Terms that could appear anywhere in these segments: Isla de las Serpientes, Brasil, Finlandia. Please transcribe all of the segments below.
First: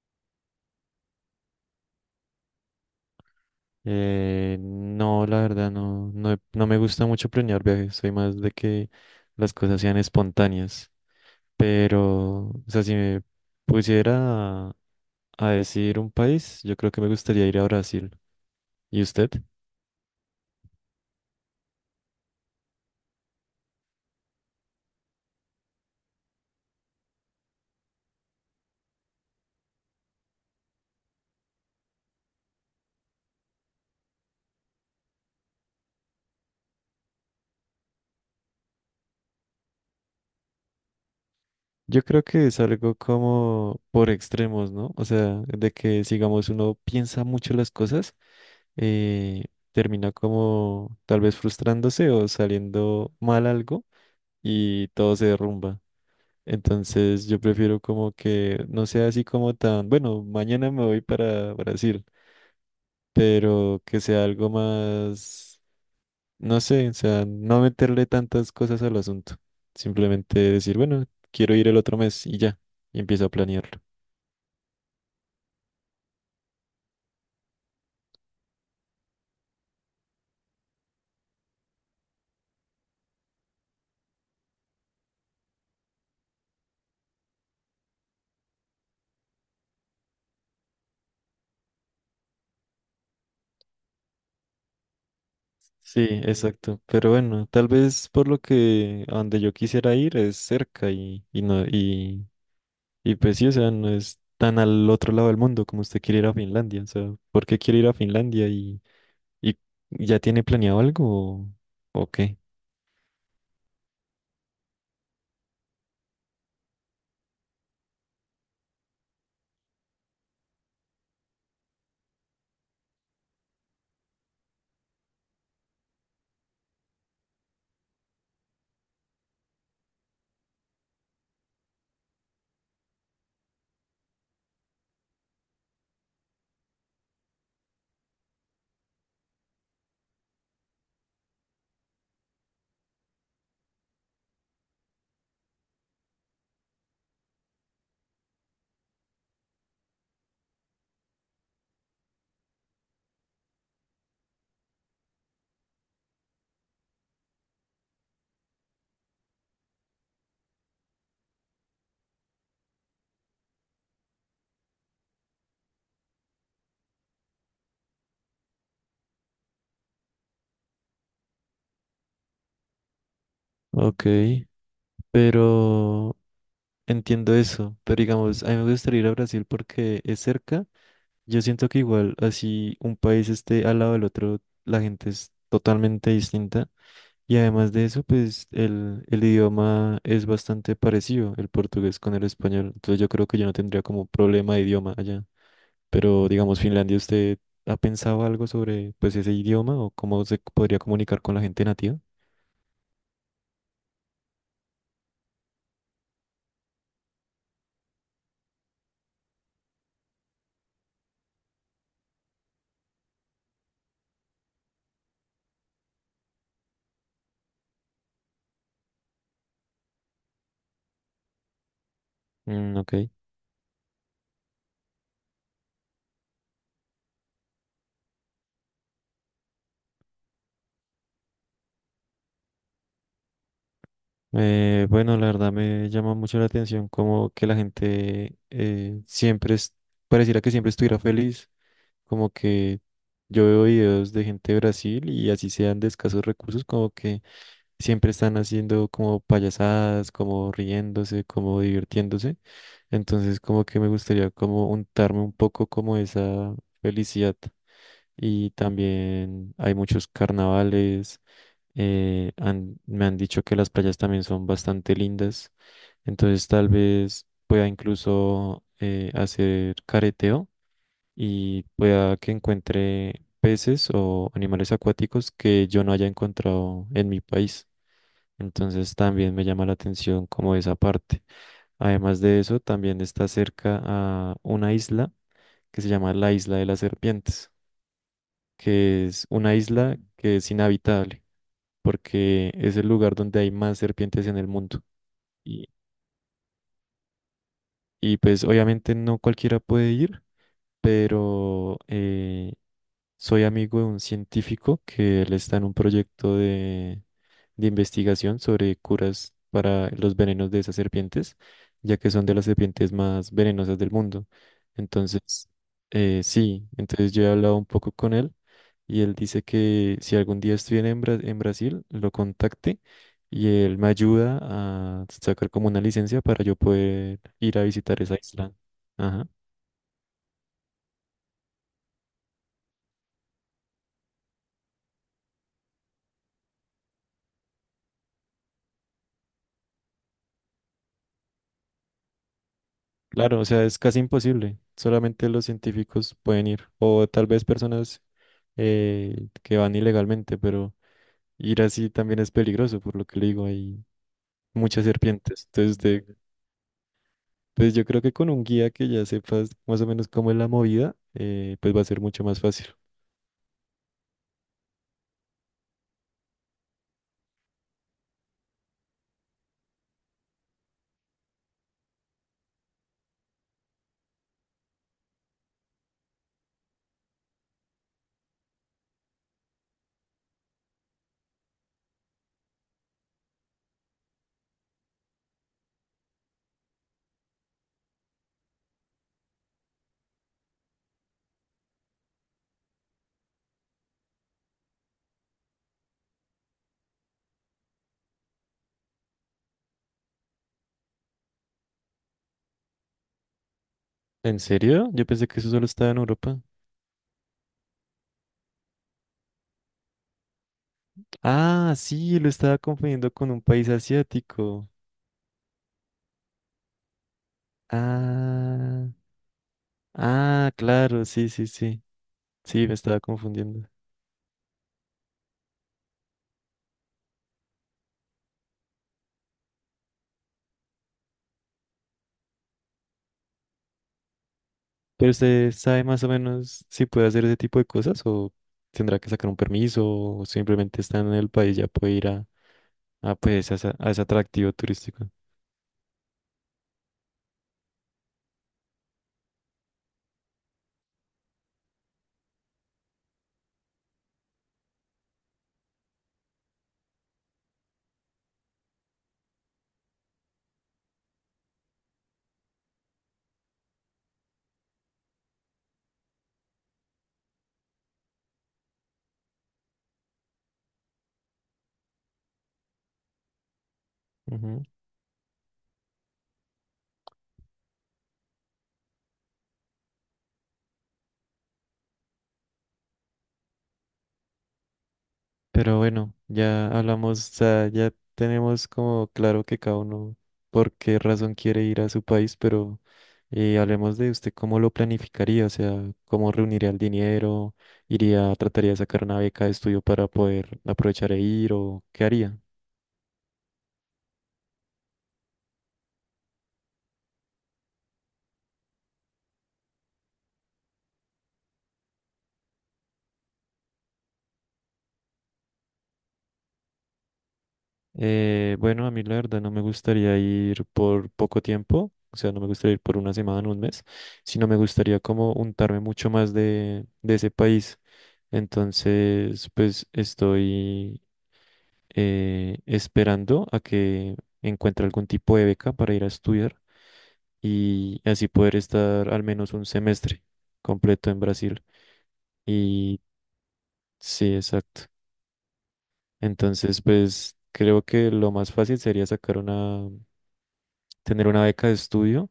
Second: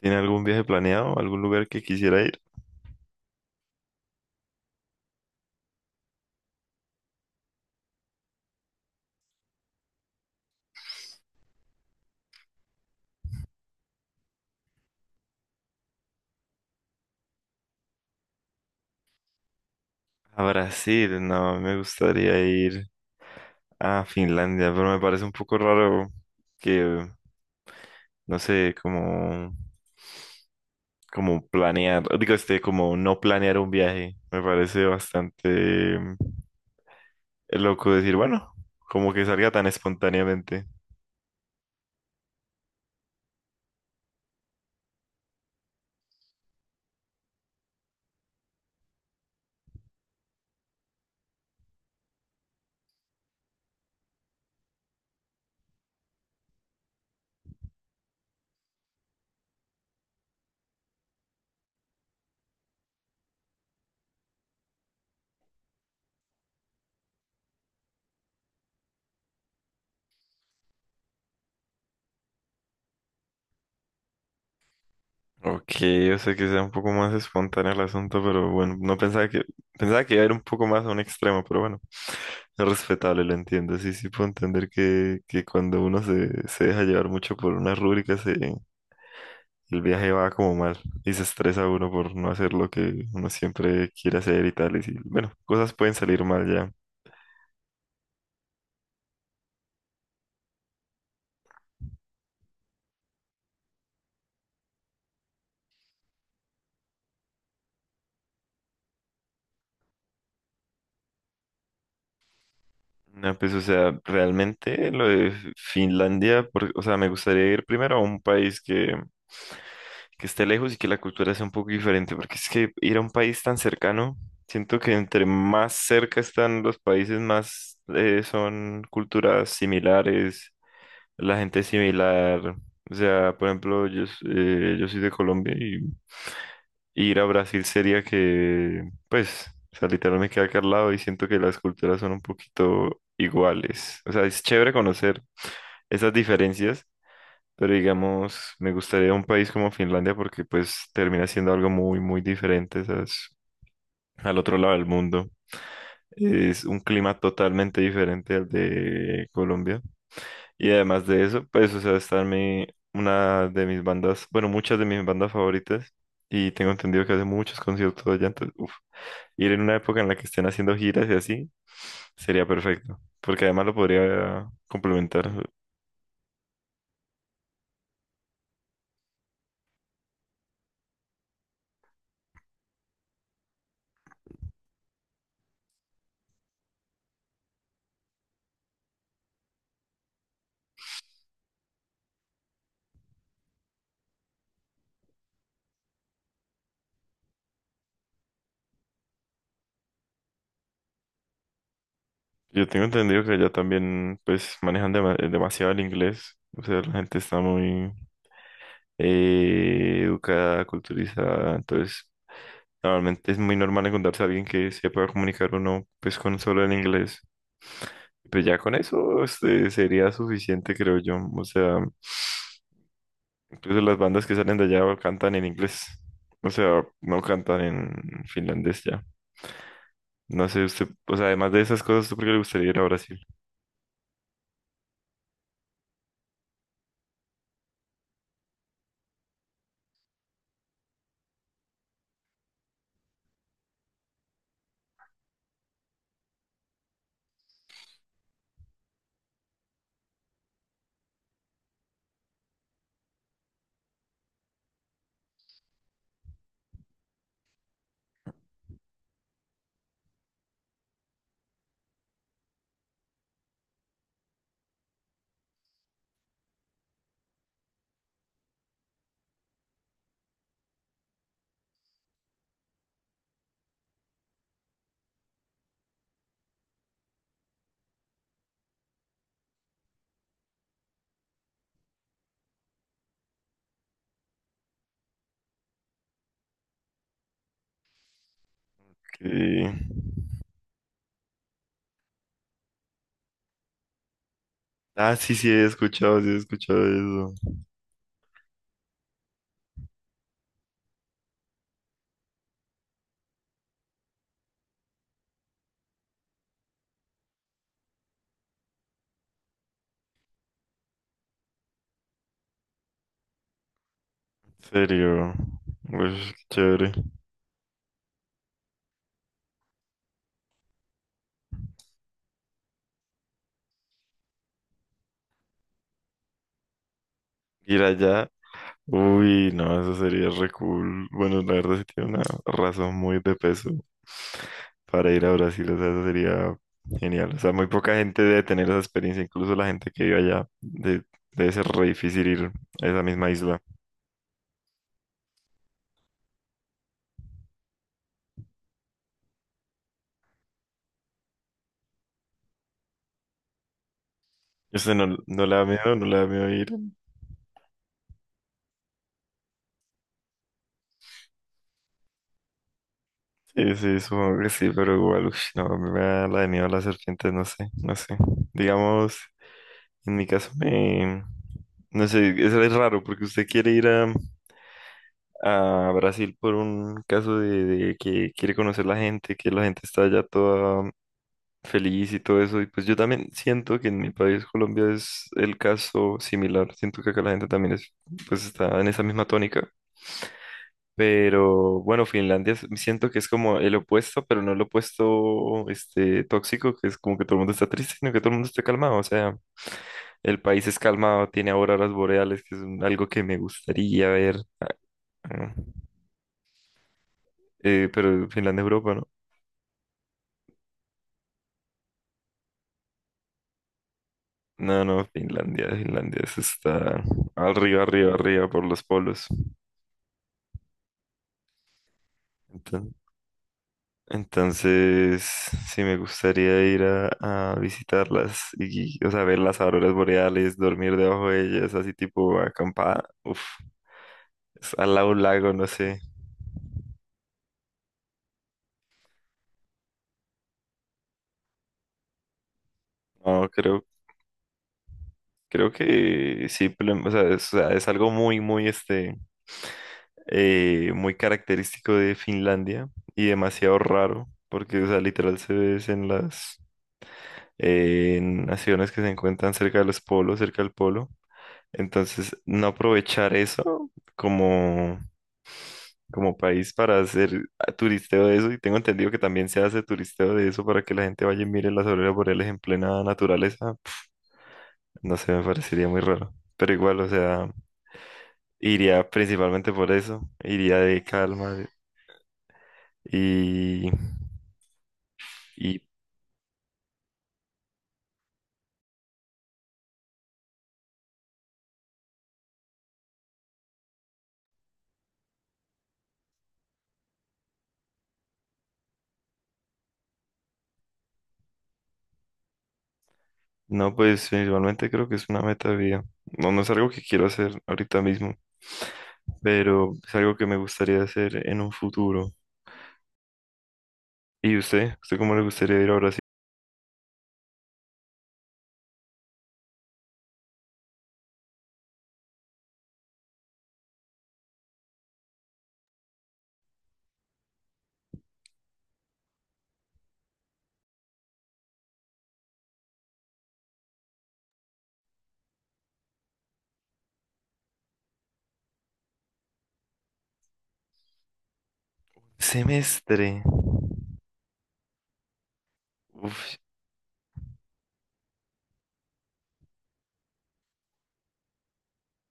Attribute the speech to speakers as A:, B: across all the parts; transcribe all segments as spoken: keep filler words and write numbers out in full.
A: ¿Tiene algún viaje planeado? ¿Algún lugar que quisiera ir?
B: Eh, no, la verdad, no, no, he- no me gusta mucho planear viajes, soy más de que las cosas sean espontáneas. Pero, o sea, si me pusiera a, a decir un país, yo creo que me gustaría ir a Brasil. ¿Y usted?
A: A Brasil, no, me gustaría ir a Finlandia, pero me parece un poco raro que, no sé, como, como planear, digo, este, como no planear un viaje. Me parece bastante mm, loco decir, bueno, como que salga tan espontáneamente.
B: Yo creo que es algo como por extremos, ¿no? O sea, de que, digamos, uno piensa mucho las cosas. eh, termina como tal vez frustrándose o saliendo mal algo y todo se derrumba. Entonces yo prefiero como que no sea así como tan, bueno, mañana me voy para Brasil, pero que sea algo más, no sé, o sea, no meterle tantas cosas al asunto. Simplemente decir, bueno, quiero ir el otro mes y ya, y empiezo a planearlo.
A: Ok, o sea que sea un poco más espontáneo el asunto, pero bueno, no pensaba que, pensaba que iba a ir un poco más a un extremo, pero bueno, es respetable, lo entiendo. Sí, sí puedo entender que, que cuando uno se, se deja llevar mucho por una rúbrica, se, el viaje va como mal y se estresa uno por no hacer lo que uno siempre quiere hacer y tal, y sí, bueno, cosas pueden
B: Sí,
A: salir mal ya.
B: exacto. Pero bueno, tal vez por lo que a donde yo quisiera ir es cerca y, y no, y Y pues sí, o sea, no es tan al otro lado del mundo como usted quiere ir a Finlandia. O sea, ¿por qué quiere ir a Finlandia y, y ya tiene planeado algo o, o qué?
A: No, pues, o sea, realmente lo de Finlandia, por- o sea, me gustaría ir primero a un país que que esté lejos y que la cultura sea un poco diferente, porque es que ir a un país tan cercano, siento que entre más cerca están los países, más eh, son culturas similares, la gente es similar. O sea, por ejemplo, yo, s- eh, yo soy de Colombia y ir a Brasil sería que, pues, o sea, literal me queda acá al lado y siento que las culturas son un poquito iguales. O sea, es chévere conocer esas diferencias, pero digamos, me gustaría un país como Finlandia porque pues termina siendo algo muy, muy diferente, ¿sabes? Al otro lado del mundo. Es un clima totalmente diferente al de Colombia. Y además de eso, pues, o sea, está mi, una de mis bandas, bueno, muchas de mis bandas favoritas. Y tengo entendido que hace muchos conciertos allá, entonces, uf, ir en una época en la que estén haciendo giras y así, sería perfecto. Porque además lo
B: Ok,
A: podría complementar.
B: pero entiendo eso. Pero digamos, a mí me gustaría ir a Brasil porque es cerca. Yo siento que igual, así un país esté al lado del otro, la gente es totalmente distinta. Y además de eso, pues el, el idioma es bastante parecido, el portugués con el español. Entonces yo creo que yo no tendría como problema de idioma allá. Pero digamos, Finlandia, ¿usted ha pensado algo sobre pues ese idioma o cómo se podría comunicar con la gente nativa?
A: Yo tengo entendido que allá también, pues, manejan dema- eh, demasiado el inglés. O sea, la gente está muy eh, educada, culturizada. Entonces, normalmente es muy normal encontrarse a alguien que se pueda comunicar uno, pues, con solo el inglés. Pues ya con eso este, sería suficiente, creo yo. O sea,
B: Mm, ok.
A: incluso las bandas que salen de allá cantan en inglés. O sea, no cantan en finlandés ya. No sé, usted, o sea, además de esas cosas, ¿usted por qué le gustaría ir a Brasil?
B: Eh, bueno, la verdad me llama mucho la atención como que la gente eh, siempre es, pareciera que siempre estuviera feliz, como que yo veo videos de gente de Brasil y así sean de escasos recursos, como que siempre están haciendo como payasadas, como riéndose, como divirtiéndose. Entonces, como que me gustaría como untarme un poco como esa felicidad. Y también hay muchos carnavales. Eh, han- me han dicho que las playas también son bastante lindas. Entonces, tal vez pueda incluso eh, hacer careteo y pueda que encuentre peces o animales acuáticos que yo no haya encontrado en mi país. Entonces también me llama la atención como esa parte. Además de eso, también está cerca a una isla que se llama la Isla de las Serpientes, que es una
A: Que
B: isla que es inhabitable porque es el lugar donde hay más serpientes en el mundo.
A: ah, sí, sí, he
B: Y,
A: escuchado, sí, he escuchado eso.
B: y pues obviamente no cualquiera puede ir, pero eh, soy amigo de un científico que él está en un proyecto de, de investigación sobre curas para los venenos de esas serpientes, ya que son de las serpientes más venenosas del mundo.
A: En serio.
B: Entonces, eh,
A: Uy,
B: sí,
A: chévere.
B: entonces yo he hablado un poco con él y él dice que si algún día estoy en, Bra- en Brasil, lo contacte y él me ayuda a sacar como una licencia para yo poder ir a
A: Ir
B: visitar esa
A: allá.
B: isla. Ajá.
A: Uy, no, eso sería re cool. Bueno, la verdad sí tiene una razón muy de peso para ir a Brasil. O sea, eso sería genial. O sea, muy poca gente debe tener esa experiencia. Incluso la gente que vive allá de- debe ser re difícil ir a esa misma
B: Claro, o
A: isla.
B: sea, es casi imposible. Solamente los científicos pueden ir, o tal vez personas eh, que van ilegalmente, pero ir así también es peligroso, por lo que le digo, hay muchas
A: ¿Usted no, no
B: serpientes.
A: le da
B: Entonces,
A: miedo? ¿No
B: de-
A: le da miedo ir?
B: pues yo creo que con un guía que ya sepas más o menos cómo es la movida, eh, pues va a ser mucho más fácil.
A: Sí, sí, supongo que sí, pero igual, uff, no, a mí me da la de miedo a las serpientes, no sé, no sé. Digamos, en mi caso me... No sé, eso es raro, porque usted quiere ir a, a Brasil por un caso de, de que quiere conocer la gente, que la gente está allá toda feliz y todo eso, y pues yo también siento que en mi país, Colombia, es el caso similar, siento que acá la gente también es, pues está en esa misma tónica. Pero bueno, Finlandia es- siento que es como el opuesto, pero no el opuesto este, tóxico, que es como que todo el mundo está triste, sino que todo el mundo está calmado. O sea, el país es calmado, tiene auroras boreales, que es un- algo que me gustaría ver.
B: ¿En serio? Yo pensé que eso
A: Ah,
B: solo estaba en Europa.
A: eh, pero Finlandia, Europa, ¿no?
B: Ah, sí, lo estaba confundiendo con un país asiático.
A: No, no, Finlandia, Finlandia, eso está arriba, arriba, arriba por los
B: Ah,
A: polos.
B: ah, claro, sí, sí, sí. Sí, me estaba confundiendo.
A: Entonces, sí me gustaría ir a, a visitarlas y, o sea, ver las auroras boreales, dormir debajo de ellas, así tipo acampada. Uf, es al lado
B: Pero
A: de un
B: usted
A: lago, no
B: sabe
A: sé.
B: más o menos si puede hacer ese tipo de cosas o tendrá que sacar un permiso o simplemente está en el país ya puede ir a, a,
A: No,
B: pues, a, esa-
A: creo,
B: a ese atractivo turístico.
A: creo que sí, pero, o sea, es, o sea, es algo muy, muy, este, eh, muy característico de Finlandia y demasiado raro, porque, o sea, literal se ve es en las, eh, en naciones que se encuentran cerca de los polos, cerca del polo. Entonces, no aprovechar eso como, como país para hacer ah, turisteo de eso. Y tengo entendido que también se hace turisteo de eso para que la gente vaya y mire las auroras boreales en plena naturaleza.
B: Ujú.
A: No sé, me parecería muy raro. Pero igual, o sea, iría principalmente por eso. Iría de calma. De- Y,
B: Pero
A: y
B: bueno, ya hablamos, o sea, ya tenemos como claro que cada uno por qué razón quiere ir a su país, pero eh, hablemos de usted cómo lo planificaría, o sea, cómo reuniría el dinero, iría, trataría de sacar una beca de estudio para poder aprovechar e ir o qué haría.
A: no, pues principalmente creo que es una meta de vida. No, no es algo que quiero hacer ahorita mismo, pero es algo que me gustaría hacer en un futuro. ¿Y usted? ¿Usted cómo le gustaría ir a Brasil?
B: Eh, bueno, a mí la verdad no me gustaría ir por poco tiempo, o sea, no me gustaría ir por una semana, un mes, sino me gustaría como untarme mucho más de, de ese país. Entonces, pues estoy eh, esperando a que encuentre algún tipo de beca para ir a estudiar y así poder estar al menos un semestre completo en Brasil. Y
A: Semestre.
B: sí, exacto.
A: Uf,
B: Entonces, pues creo que lo más fácil sería sacar una tener una beca de estudio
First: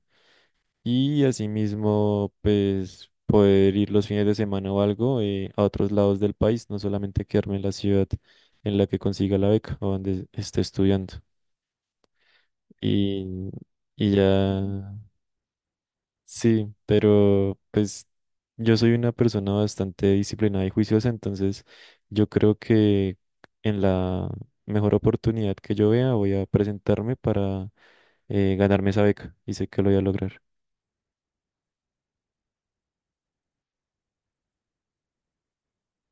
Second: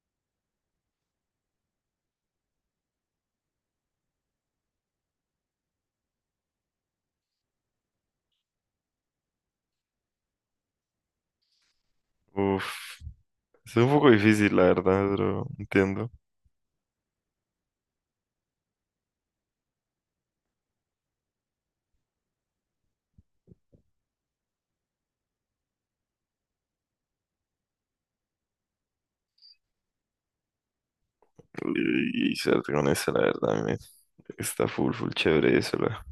B: y asimismo, pues poder ir los fines de semana o algo eh, a otros lados del país, no solamente quedarme en la ciudad en la que consiga la beca o donde esté estudiando.
A: uf.
B: Y,
A: Es un poco
B: y
A: difícil, la
B: ya,
A: verdad, pero entiendo.
B: sí, pero pues yo soy una persona bastante disciplinada y juiciosa, entonces yo creo que en la mejor oportunidad que yo vea voy a presentarme para eh, ganarme esa beca y sé que lo voy a lograr.
A: Y, y suerte con eso, la verdad, a mí me- está full, full chévere eso, la,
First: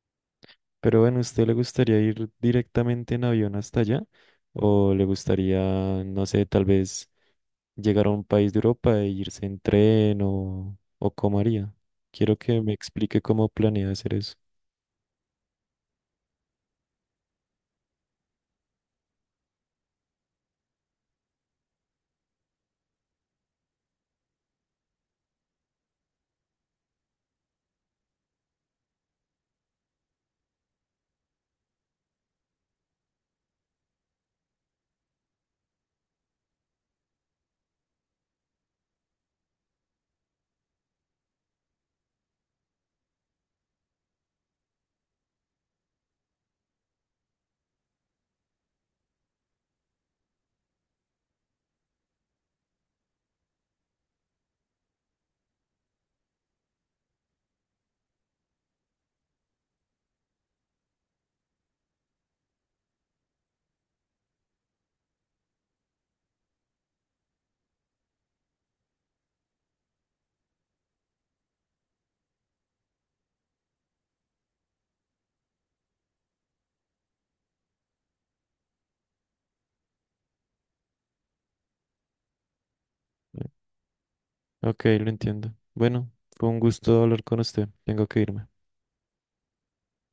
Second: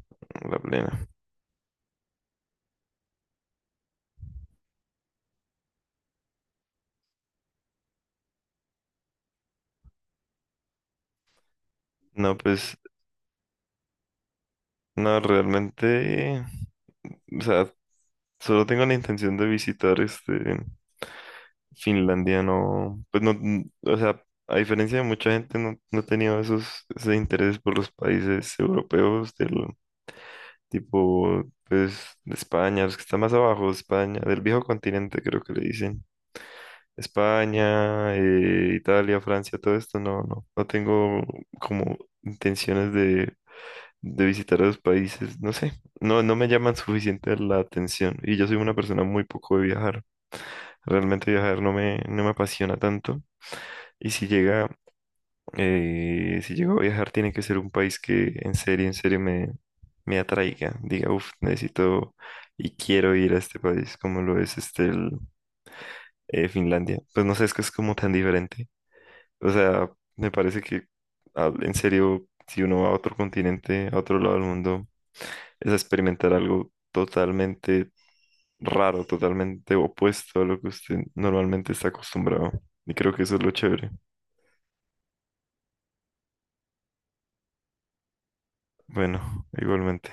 A: la
B: Pero
A: plena.
B: bueno, ¿usted le gustaría ir directamente en avión hasta allá? ¿O le gustaría, no sé, tal vez llegar a un país de Europa e irse en tren o, o cómo haría?
A: No,
B: Quiero que me
A: pues,
B: explique cómo planea hacer eso.
A: no, realmente, o sea, solo tengo la intención de visitar este Finlandia, no, pues no, n- o sea, a diferencia de mucha gente, no, no he tenido esos, ese interés por los países europeos del tipo, pues, de España, los que están más abajo, España, del viejo continente creo que le dicen. España, eh, Italia, Francia, todo esto, no, no, no tengo como intenciones de, de visitar esos países, no sé, no, no me llaman suficiente la atención y yo soy una persona muy poco de viajar, realmente viajar no me, no me apasiona tanto y si llega, eh, si llego a viajar tiene que ser un país que en serio, en serio me atraiga, diga, uff, necesito y quiero ir a este país, como lo es este el, eh, Finlandia. Pues no sé, es que es como tan diferente. O sea, me parece que ah, en serio, si uno va a otro continente, a otro lado del mundo, es a experimentar algo totalmente raro, totalmente opuesto a lo que usted normalmente está acostumbrado. Y creo que eso es lo chévere.
B: Ok, lo entiendo. Bueno, fue un gusto hablar con usted. Tengo que irme.
A: Bueno, igualmente.